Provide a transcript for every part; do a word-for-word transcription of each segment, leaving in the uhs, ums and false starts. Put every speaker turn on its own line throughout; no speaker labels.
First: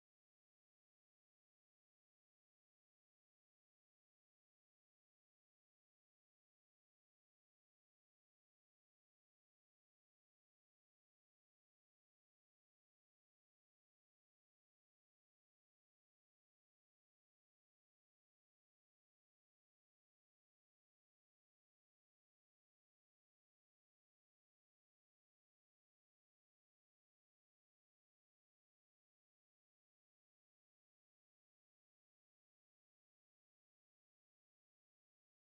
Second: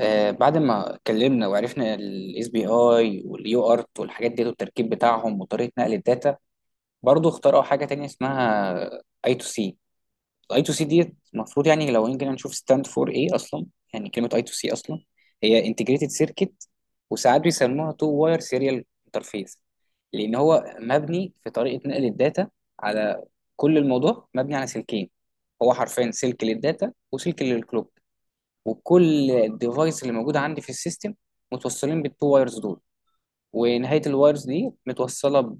آه، بعد ما اتكلمنا وعرفنا الاس بي اي واليو ارت والحاجات دي والتركيب بتاعهم وطريقه نقل الداتا برضه اخترعوا حاجه تانية اسمها اي تو سي. الاي تو سي دي المفروض يعني لو يمكن نشوف ستاند فور ايه اصلا. يعني كلمه اي تو سي اصلا هي انتجريتد سيركت، وساعات بيسموها تو واير سيريال انترفيس، لان هو مبني في طريقه نقل الداتا على، كل الموضوع مبني على سلكين. هو حرفيا سلك للداتا وسلك للكلوك، وكل الديفايس اللي موجوده عندي في السيستم متوصلين بالتو وايرز دول، ونهايه الوايرز دي متوصله ب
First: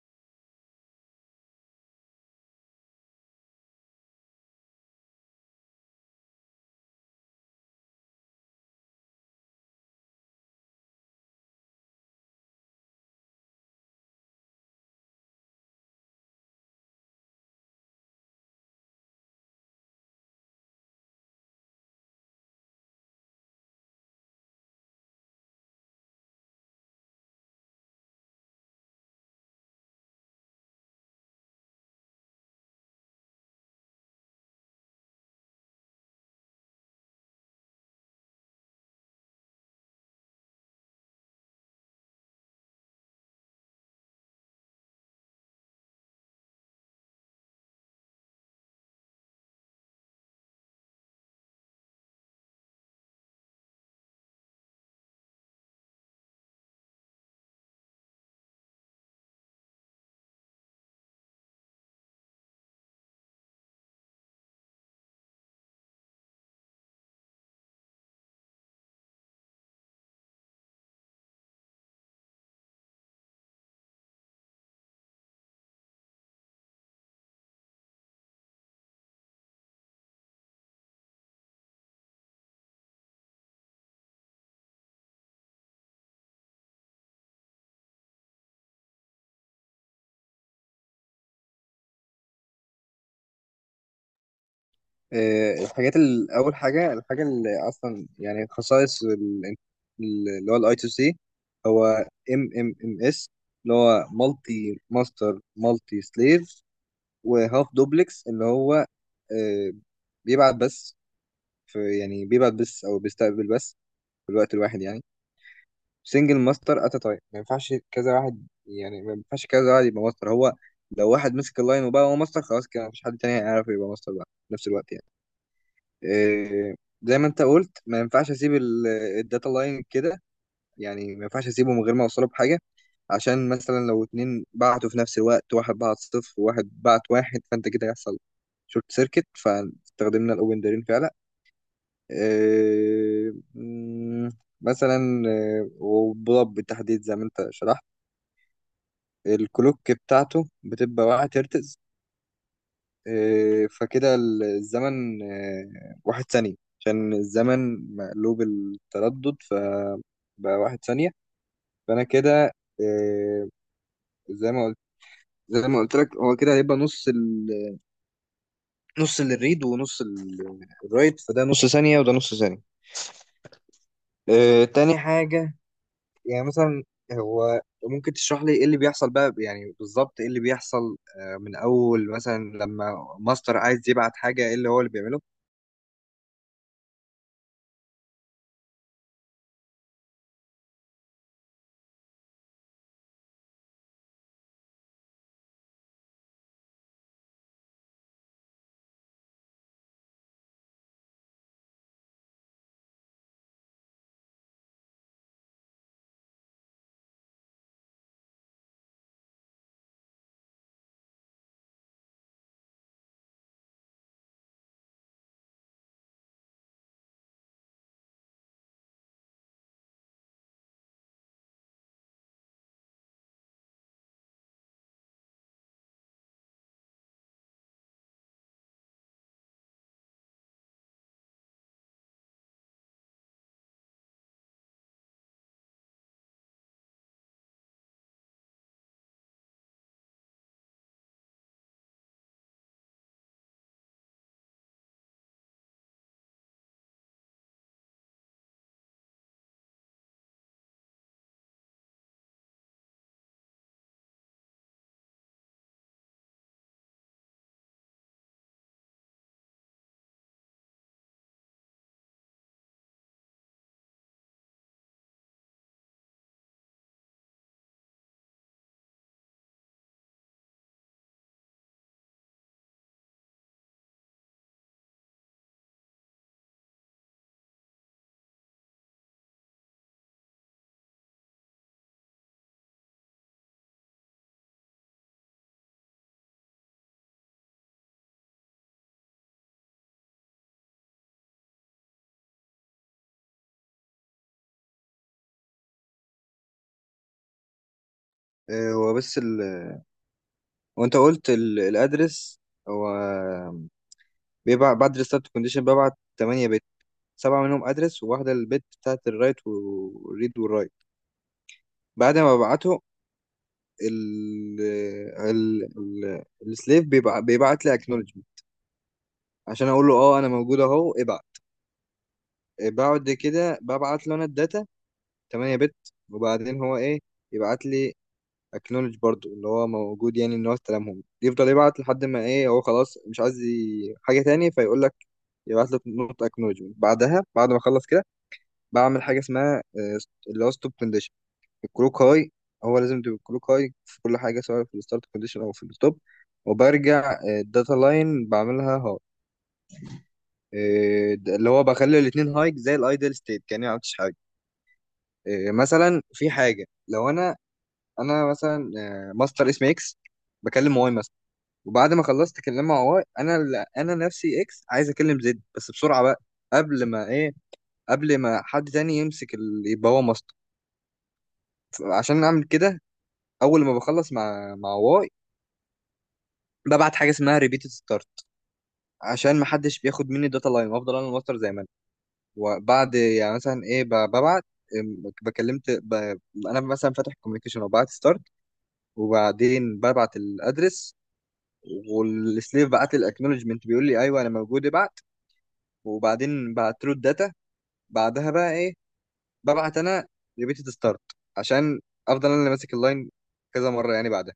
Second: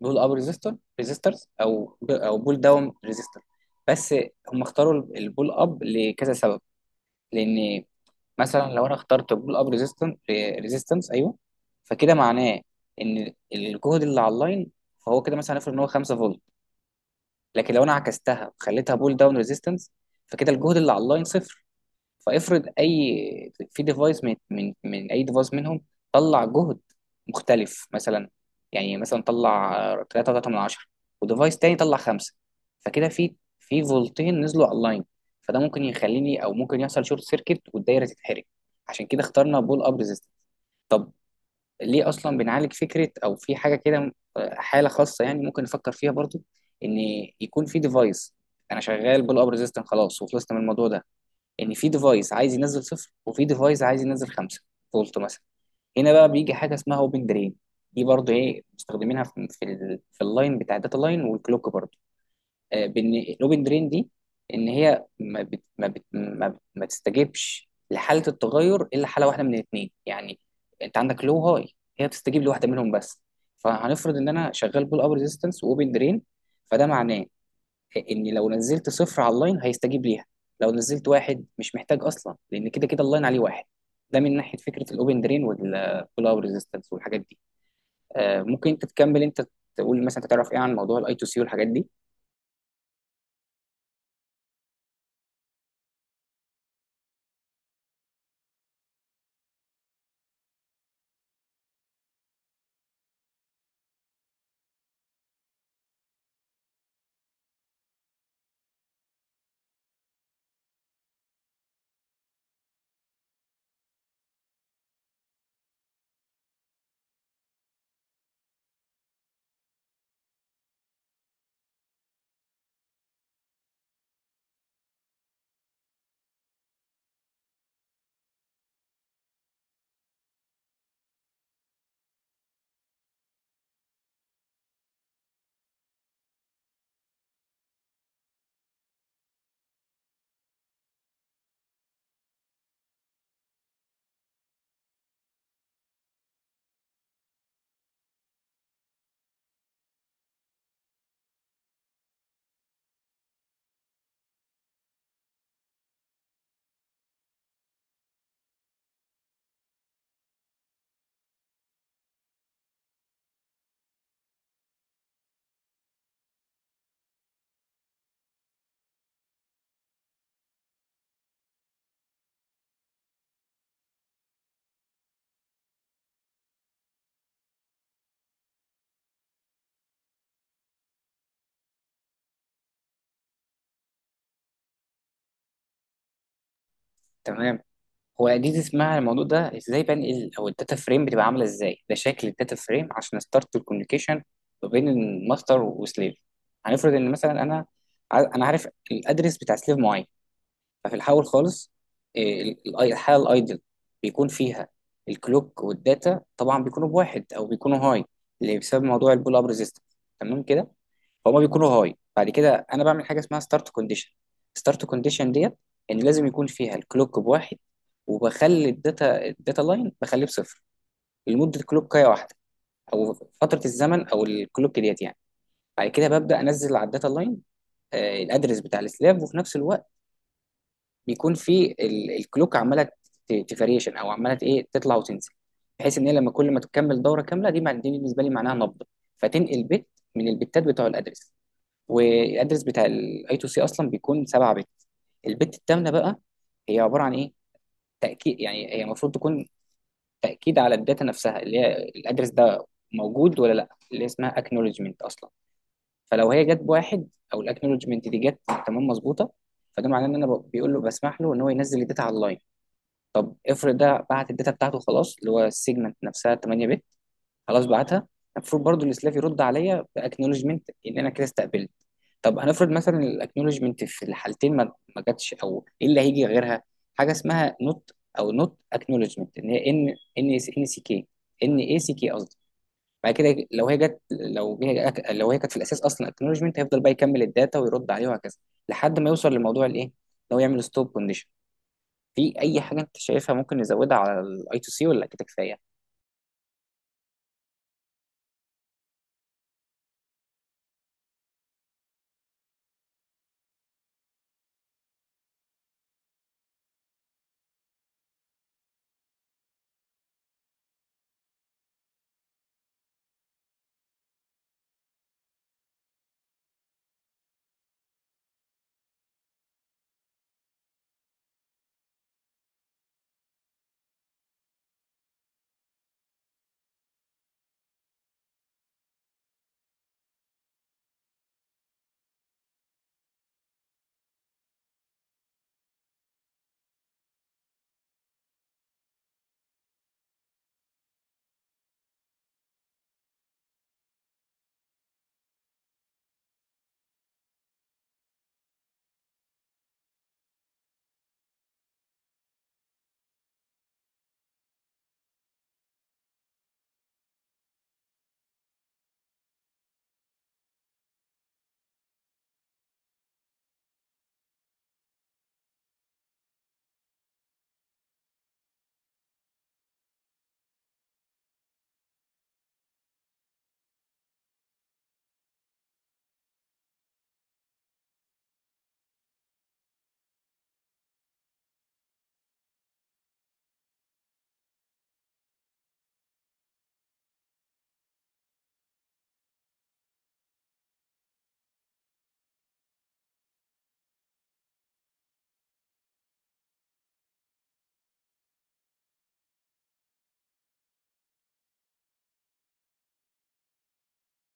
بول اب ريزيستور ريزيسترز او ب- او بول داون ريزيستور بس. هم اختاروا البول اب لكذا سبب، لان مثلا لو انا اخترت بول اب ريزيستنس، ريزيستنس ايوه، فكده معناه ان الجهد اللي على اللاين، فهو كده مثلا هنفرض ان هو خمسة فولت، لكن لو انا عكستها وخليتها بول داون ريزيستنس فكده الجهد اللي على اللاين صفر. فافرض اي في ديفايس من من من اي ديفايس منهم طلع جهد مختلف، مثلا يعني مثلا طلع 3 ثلاثة من عشرة، وديفايس تاني طلع خمسة، فكده في في فولتين نزلوا اونلاين، فده ممكن يخليني او ممكن يحصل شورت سيركت والدايره تتحرق. عشان كده اخترنا بول اب ريزيستنس. طب ليه اصلا بنعالج فكره او في حاجه كده، آه، حاله خاصه يعني ممكن نفكر فيها برضو، ان يكون في ديفايس، انا شغال بول اب ريزيستنس خلاص وخلصت من الموضوع ده، ان في ديفايس عايز ينزل صفر وفي ديفايس عايز ينزل خمسة فولت مثلا. هنا بقى بيجي حاجه اسمها اوبن درين. دي برضه ايه مستخدمينها في في, ال- في اللاين بتاع الداتا لاين والكلوك برضه. آه، بان الاوبن درين دي، ان هي ما بت ما بت ما, بت ما تستجيبش لحاله التغير الا حاله واحده من الاثنين يعني. انت عندك لو هاي، هي بتستجيب لواحده منهم بس. فهنفرض ان انا شغال بول اب ريزيستنس واوبن درين، فده معناه ان لو نزلت صفر على اللاين هيستجيب ليها، لو نزلت واحد مش محتاج اصلا لان كده كده اللاين عليه واحد. ده من ناحيه فكره الاوبن درين والبول اوت ريزيستنس والحاجات دي. آه، ممكن انت تكمل، انت تقول مثلا انت تعرف ايه عن موضوع الاي تو سي والحاجات دي.
آه، الحاجات ال- اول حاجه الحاجه اللي اصلا يعني خصائص ال- اللي هو الاي تو سي هو ام ام ام اس اللي هو مالتي ماستر مالتي سليف وهاف دوبلكس اللي هو آه، بيبعت بس، في يعني بيبعت بس او بيستقبل بس في الوقت الواحد يعني. سنجل ماستر ات تايم، ما ينفعش كذا واحد، يعني ما ينفعش كذا واحد يبقى ماستر. هو لو واحد مسك اللاين وبقى هو ماستر خلاص كده مفيش حد تاني هيعرف يبقى ماستر بقى في نفس الوقت يعني. إيه، زي ما انت قلت ما ينفعش اسيب ال- الداتا لاين كده، يعني ما ينفعش اسيبه من غير ما اوصله بحاجه، عشان مثلا لو اتنين بعتوا في نفس الوقت واحد بعت صفر وواحد بعت واحد فانت كده هيحصل شورت سيركت، فاستخدمنا الاوبن دارين فعلا. إيه، مم، مثلا إيه، وبضب بالتحديد زي ما انت شرحت الكلوك بتاعته بتبقى واحد هرتز. إيه، فكده الزمن إيه، واحد ثانية، عشان الزمن مقلوب التردد فبقى واحد ثانية. فأنا كده إيه، زي ما قلت، زي ما قلت لك هو كده هيبقى نص ال... نص للريد ونص ال- الرايت، فده نص ثانية وده نص ثانية. إيه، تاني حاجة يعني مثلا، هو ممكن تشرح لي ايه اللي بيحصل بقى، يعني بالظبط ايه اللي بيحصل آه، من اول مثلا لما ماستر عايز يبعت حاجة ايه اللي هو اللي بيعمله؟
تمام. هو دي اسمها، الموضوع ده ازاي بنقل او الداتا فريم بتبقى عامله ازاي، ده شكل الداتا فريم عشان ستارت الكوميونيكيشن ما بين الماستر وسليف. هنفرض ان مثلا انا ع- انا عارف الادرس بتاع سليف معين. ففي الاول خالص، إيه، ال- ال- الحاله الايدل بيكون فيها الكلوك والداتا طبعا بيكونوا بواحد او بيكونوا هاي، اللي بسبب موضوع البول اب ريزيستنس. تمام كده. فهم بيكونوا هاي، بعد كده انا بعمل حاجه اسمها ستارت كونديشن. ستارت كونديشن ديت ان لازم يكون فيها الكلوك بواحد، وبخلي الداتا الداتا لاين بخليه بصفر لمده كلوكايه واحده، او فتره الزمن او الكلوك ديت يعني. بعد كده ببدا انزل على الداتا لاين الادرس بتاع السلاف، وفي نفس الوقت بيكون في ال- الكلوك عماله تفاريشن او عماله ايه، تطلع وتنزل، بحيث ان هي لما كل ما تكمل دوره كامله دي مع- دي بالنسبه لي معناها نبض، فتنقل بت من البتات بتوع الادرس. والادرس بتاع الاي تو سي اصلا بيكون سبعة بت. البت الثامنه بقى هي عباره عن ايه، تاكيد، يعني هي المفروض تكون تاكيد على الداتا نفسها اللي هي الادرس ده موجود ولا لا، اللي اسمها اكنولجمنت اصلا. فلو هي جت بواحد، او الاكنولجمنت دي جت تمام مظبوطه، فده معناه ان انا ب- بيقول له، بسمح له ان هو ينزل الداتا على اللاين. افرض ده بعت الداتا بتاعته خلاص، اللي هو السيجمنت نفسها ثمانية بت. خلاص بعتها، المفروض برضو السلاف يرد عليا باكنولجمنت ان انا كده استقبلت. طب هنفرض مثلا الاكنولجمنت في الحالتين ما ما جاتش، او ايه اللي هيجي غيرها، حاجه اسمها نوت، او نوت اكنولجمنت، ان هي ان ان ان سي كي، ان اي سي كي قصدي. بعد كده لو هي جت، لو هي لو هي كانت في الاساس اصلا اكنولجمنت، هيفضل بقى يكمل الداتا ويرد عليه وهكذا، لحد ما يوصل لموضوع الايه ان هو يعمل ستوب كونديشن. في اي حاجه انت شايفها ممكن نزودها على الاي تو سي ولا كده كفايه؟
آه، هو بس وانت قلت ال- الادرس، هو بيبعت بعد الستارت كونديشن ببعت ثمانية بت، سبعة منهم ادرس وواحدة البت بتاعت الرايت والريد والرايت. بعد ما ببعته ال ال ال السليف بيبع- بيبعت لي اكنولجمنت عشان اقول له اه انا موجود اهو ابعت. بعد كده ببعت له انا الداتا ثمانية بت، وبعدين هو ايه يبعت لي اكنولج برضو اللي هو موجود، يعني ان هو استلمهم. يفضل يبعت لحد ما ايه هو خلاص مش عايز ي- حاجه تاني فيقول لك يبعت لك نوت اكنولجمنت. بعدها بعد ما اخلص كده بعمل حاجه اسمها آه، اللي هو ستوب كونديشن. الكلوك هاي، هو لازم تبقى الكلوك هاي في كل حاجه سواء في الستارت كونديشن او في الستوب، وبرجع الداتا لاين بعملها هاي. آه، د- اللي هو بخلي الاثنين هاي زي الايدل ستيت، كاني ما عملتش حاجه. آه، مثلا في حاجه لو انا انا مثلا آه، ماستر اس ام اكس بكلم واي مثلا، وبعد ما خلصت اكلمها واي انا ال- انا نفسي اكس عايز اكلم زد، بس بسرعه بقى قبل ما ايه، قبل ما حد تاني يمسك ال... يبقى هو ماسك. عشان اعمل كده اول ما بخلص مع مع واي ببعت حاجه اسمها ريبيت ستارت، عشان ما حدش بياخد مني الداتا لاين وافضل انا الماستر زي ما انا. وبعد يعني مثلا ايه ب- ببعت أم، بكلمت ب... انا مثلا فاتح كوميونيكيشن وبعت ستارت، وبعدين ببعت الادرس، والسليف بعت لي الاكنولجمنت بيقول لي ايوه انا موجود ابعت، وبعدين بعت له الداتا. بعدها بقى ايه، ببعت انا ريبيتد ستارت، عشان افضل انا اللي ماسك اللاين كذا مره يعني بعدها.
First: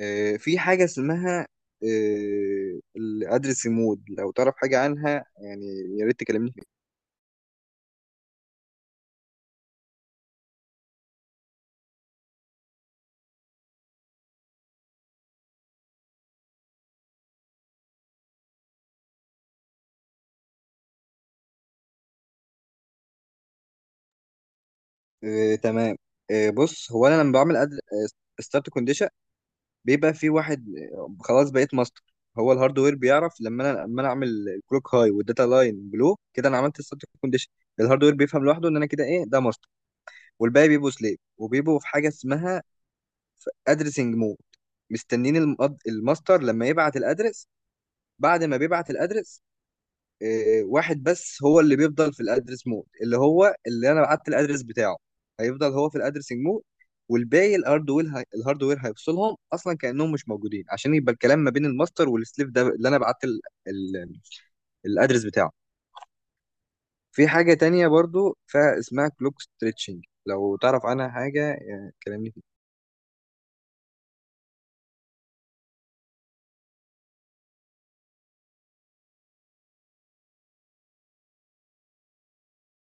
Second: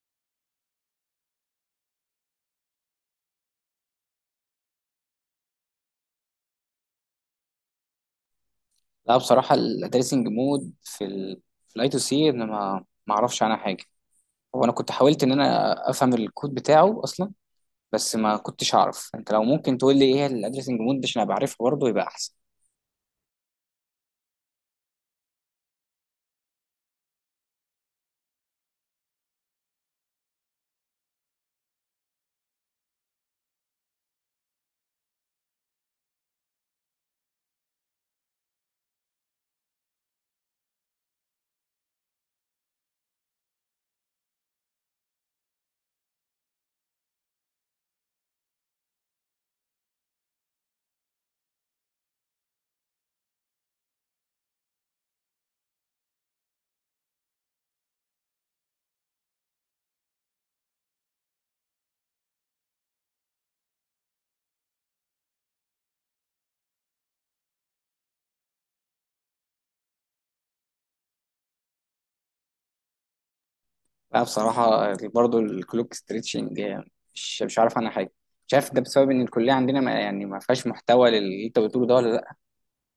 إيه في حاجه اسمها إيه الادرس مود، لو تعرف حاجه عنها يعني يا ريت تكلمني فيها.
لا بصراحه التريسنج مود في ال في الاي تو سي انا ما ما اعرفش عنها حاجه. هو انا كنت حاولت ان انا افهم الكود بتاعه اصلا، بس ما كنتش اعرف. انت لو ممكن تقول لي ايه الادريسنج مود ده عشان ابقى عارفها برضه يبقى احسن.
إيه تمام، إيه بص، هو انا لما بعمل ستارت كونديشن بيبقى في واحد، آه، خلاص بقيت ماستر. هو الهاردوير بيعرف لما انا لما انا اعمل الكلوك هاي والداتا لاين بلو، كده انا عملت ستارت كونديشن، الهاردوير بيفهم لوحده ان انا كده ايه ده ماستر. والباقي بيبقوا سليف وبيبقوا في حاجه اسمها في ادرسنج مود، مستنين المقد- الماستر لما يبعت الادرس. بعد ما بيبعت الادرس آه، واحد بس هو اللي بيفضل في الادرس مود، اللي هو اللي انا بعت الادرس بتاعه، هيفضل هو في الادرسنج مود. والباقي الهاردوير هي... الهاردوير هيفصلهم اصلا كانهم مش موجودين، عشان يبقى الكلام ما بين الماستر والسليف ده اللي انا بعت ال... ال... الادرس بتاعه. في حاجه تانية برضو فاسمها كلوك ستريتشنج، لو تعرف عنها حاجه يعني كلمني فيها.
لا بصراحه برضه الكلوك ستريتشنج مش مش عارف عنها حاجه. مش عارف ده بسبب ان الكليه عندنا ما يعني ما فيهاش محتوى للي انت بتقوله ده ولا لا،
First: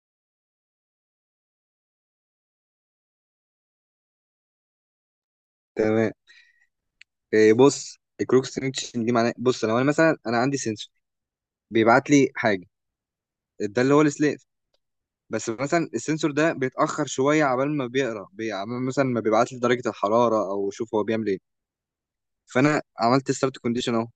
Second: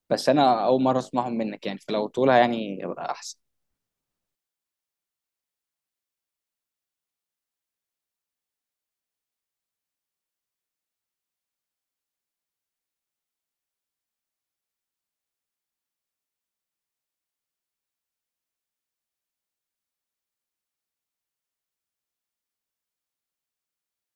بس انا اول مره اسمعهم منك يعني، فلو تقولها يعني يبقى احسن.
تمام إيه، بص البروكستينيشن دي معناه بص، لو انا مثلا انا عندي سنسور بيبعت لي حاجه، ده اللي هو السليف. بس مثلا السنسور ده بيتاخر شويه عبال ما بيقرا بي- عبال مثلا ما بيبعت لي درجه الحراره، او شوف هو بيعمل ايه. فانا عملت ستارت كونديشن اهو،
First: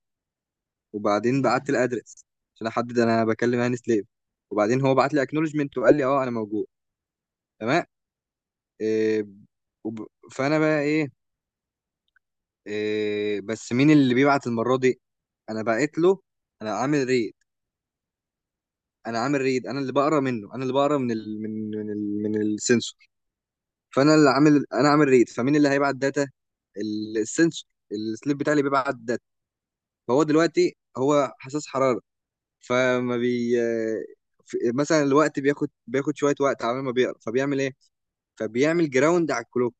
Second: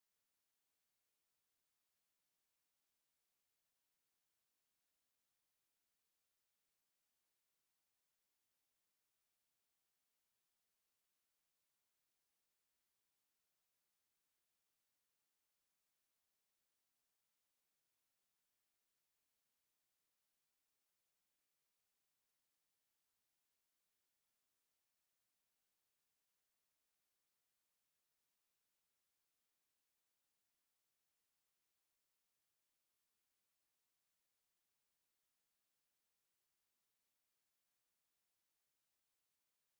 وبعدين بعت الادرس عشان احدد انا بكلم هاني سليف، وبعدين هو بعت لي اكنولجمنت وقال لي اه انا موجود. تمام إيه وب... فانا بقى ايه، إيه بس مين اللي بيبعت المره دي؟ انا بعت له، انا عامل ريت، انا عامل ريد، انا اللي بقرا منه، انا اللي بقرا من ال من من ال من السنسور. فانا اللي عامل، انا عامل ريد، فمين اللي هيبعت داتا؟ ال- السنسور السليب بتاعي اللي بيبعت داتا. فهو دلوقتي هو حساس حراره فما بي ف- مثلا الوقت بياخد بياخد شويه وقت على ما بيقرا فبيعمل ايه؟ فبيعمل جراوند على الكلوك.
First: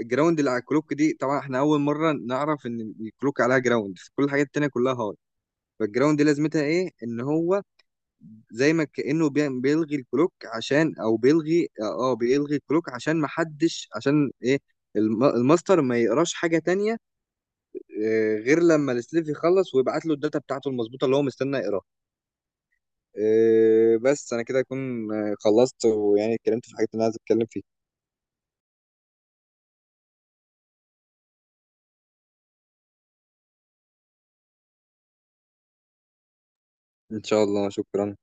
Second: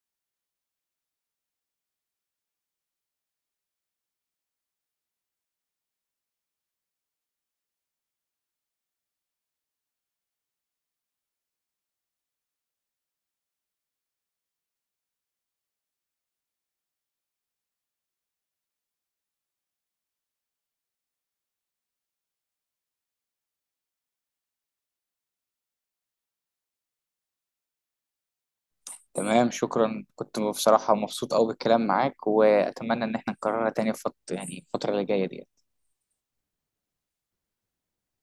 الجراوند اللي على الكلوك دي طبعا احنا اول مره نعرف ان الكلوك عليها جراوند، كل الحاجات التانيه كلها هارد. فالجراوند دي لازمتها ايه؟ ان هو زي ما كأنه بي- بيلغي الكلوك عشان، او بيلغي اه آه، بيلغي الكلوك عشان ما حدش، عشان ايه الم- الماستر ما يقراش حاجة تانية آه، غير لما السليف يخلص ويبعت له الداتا بتاعته المظبوطة اللي هو مستني يقراها. آه، بس انا كده اكون آه، خلصت، ويعني اتكلمت في الحاجات اللي انا عايز اتكلم فيها.
تمام، شكرا. كنت بصراحة مبسوط أوي بالكلام معاك، وأتمنى إن احنا نكررها تاني في فت... يعني الفترة اللي جاية دي.
ان شاء الله شكرا.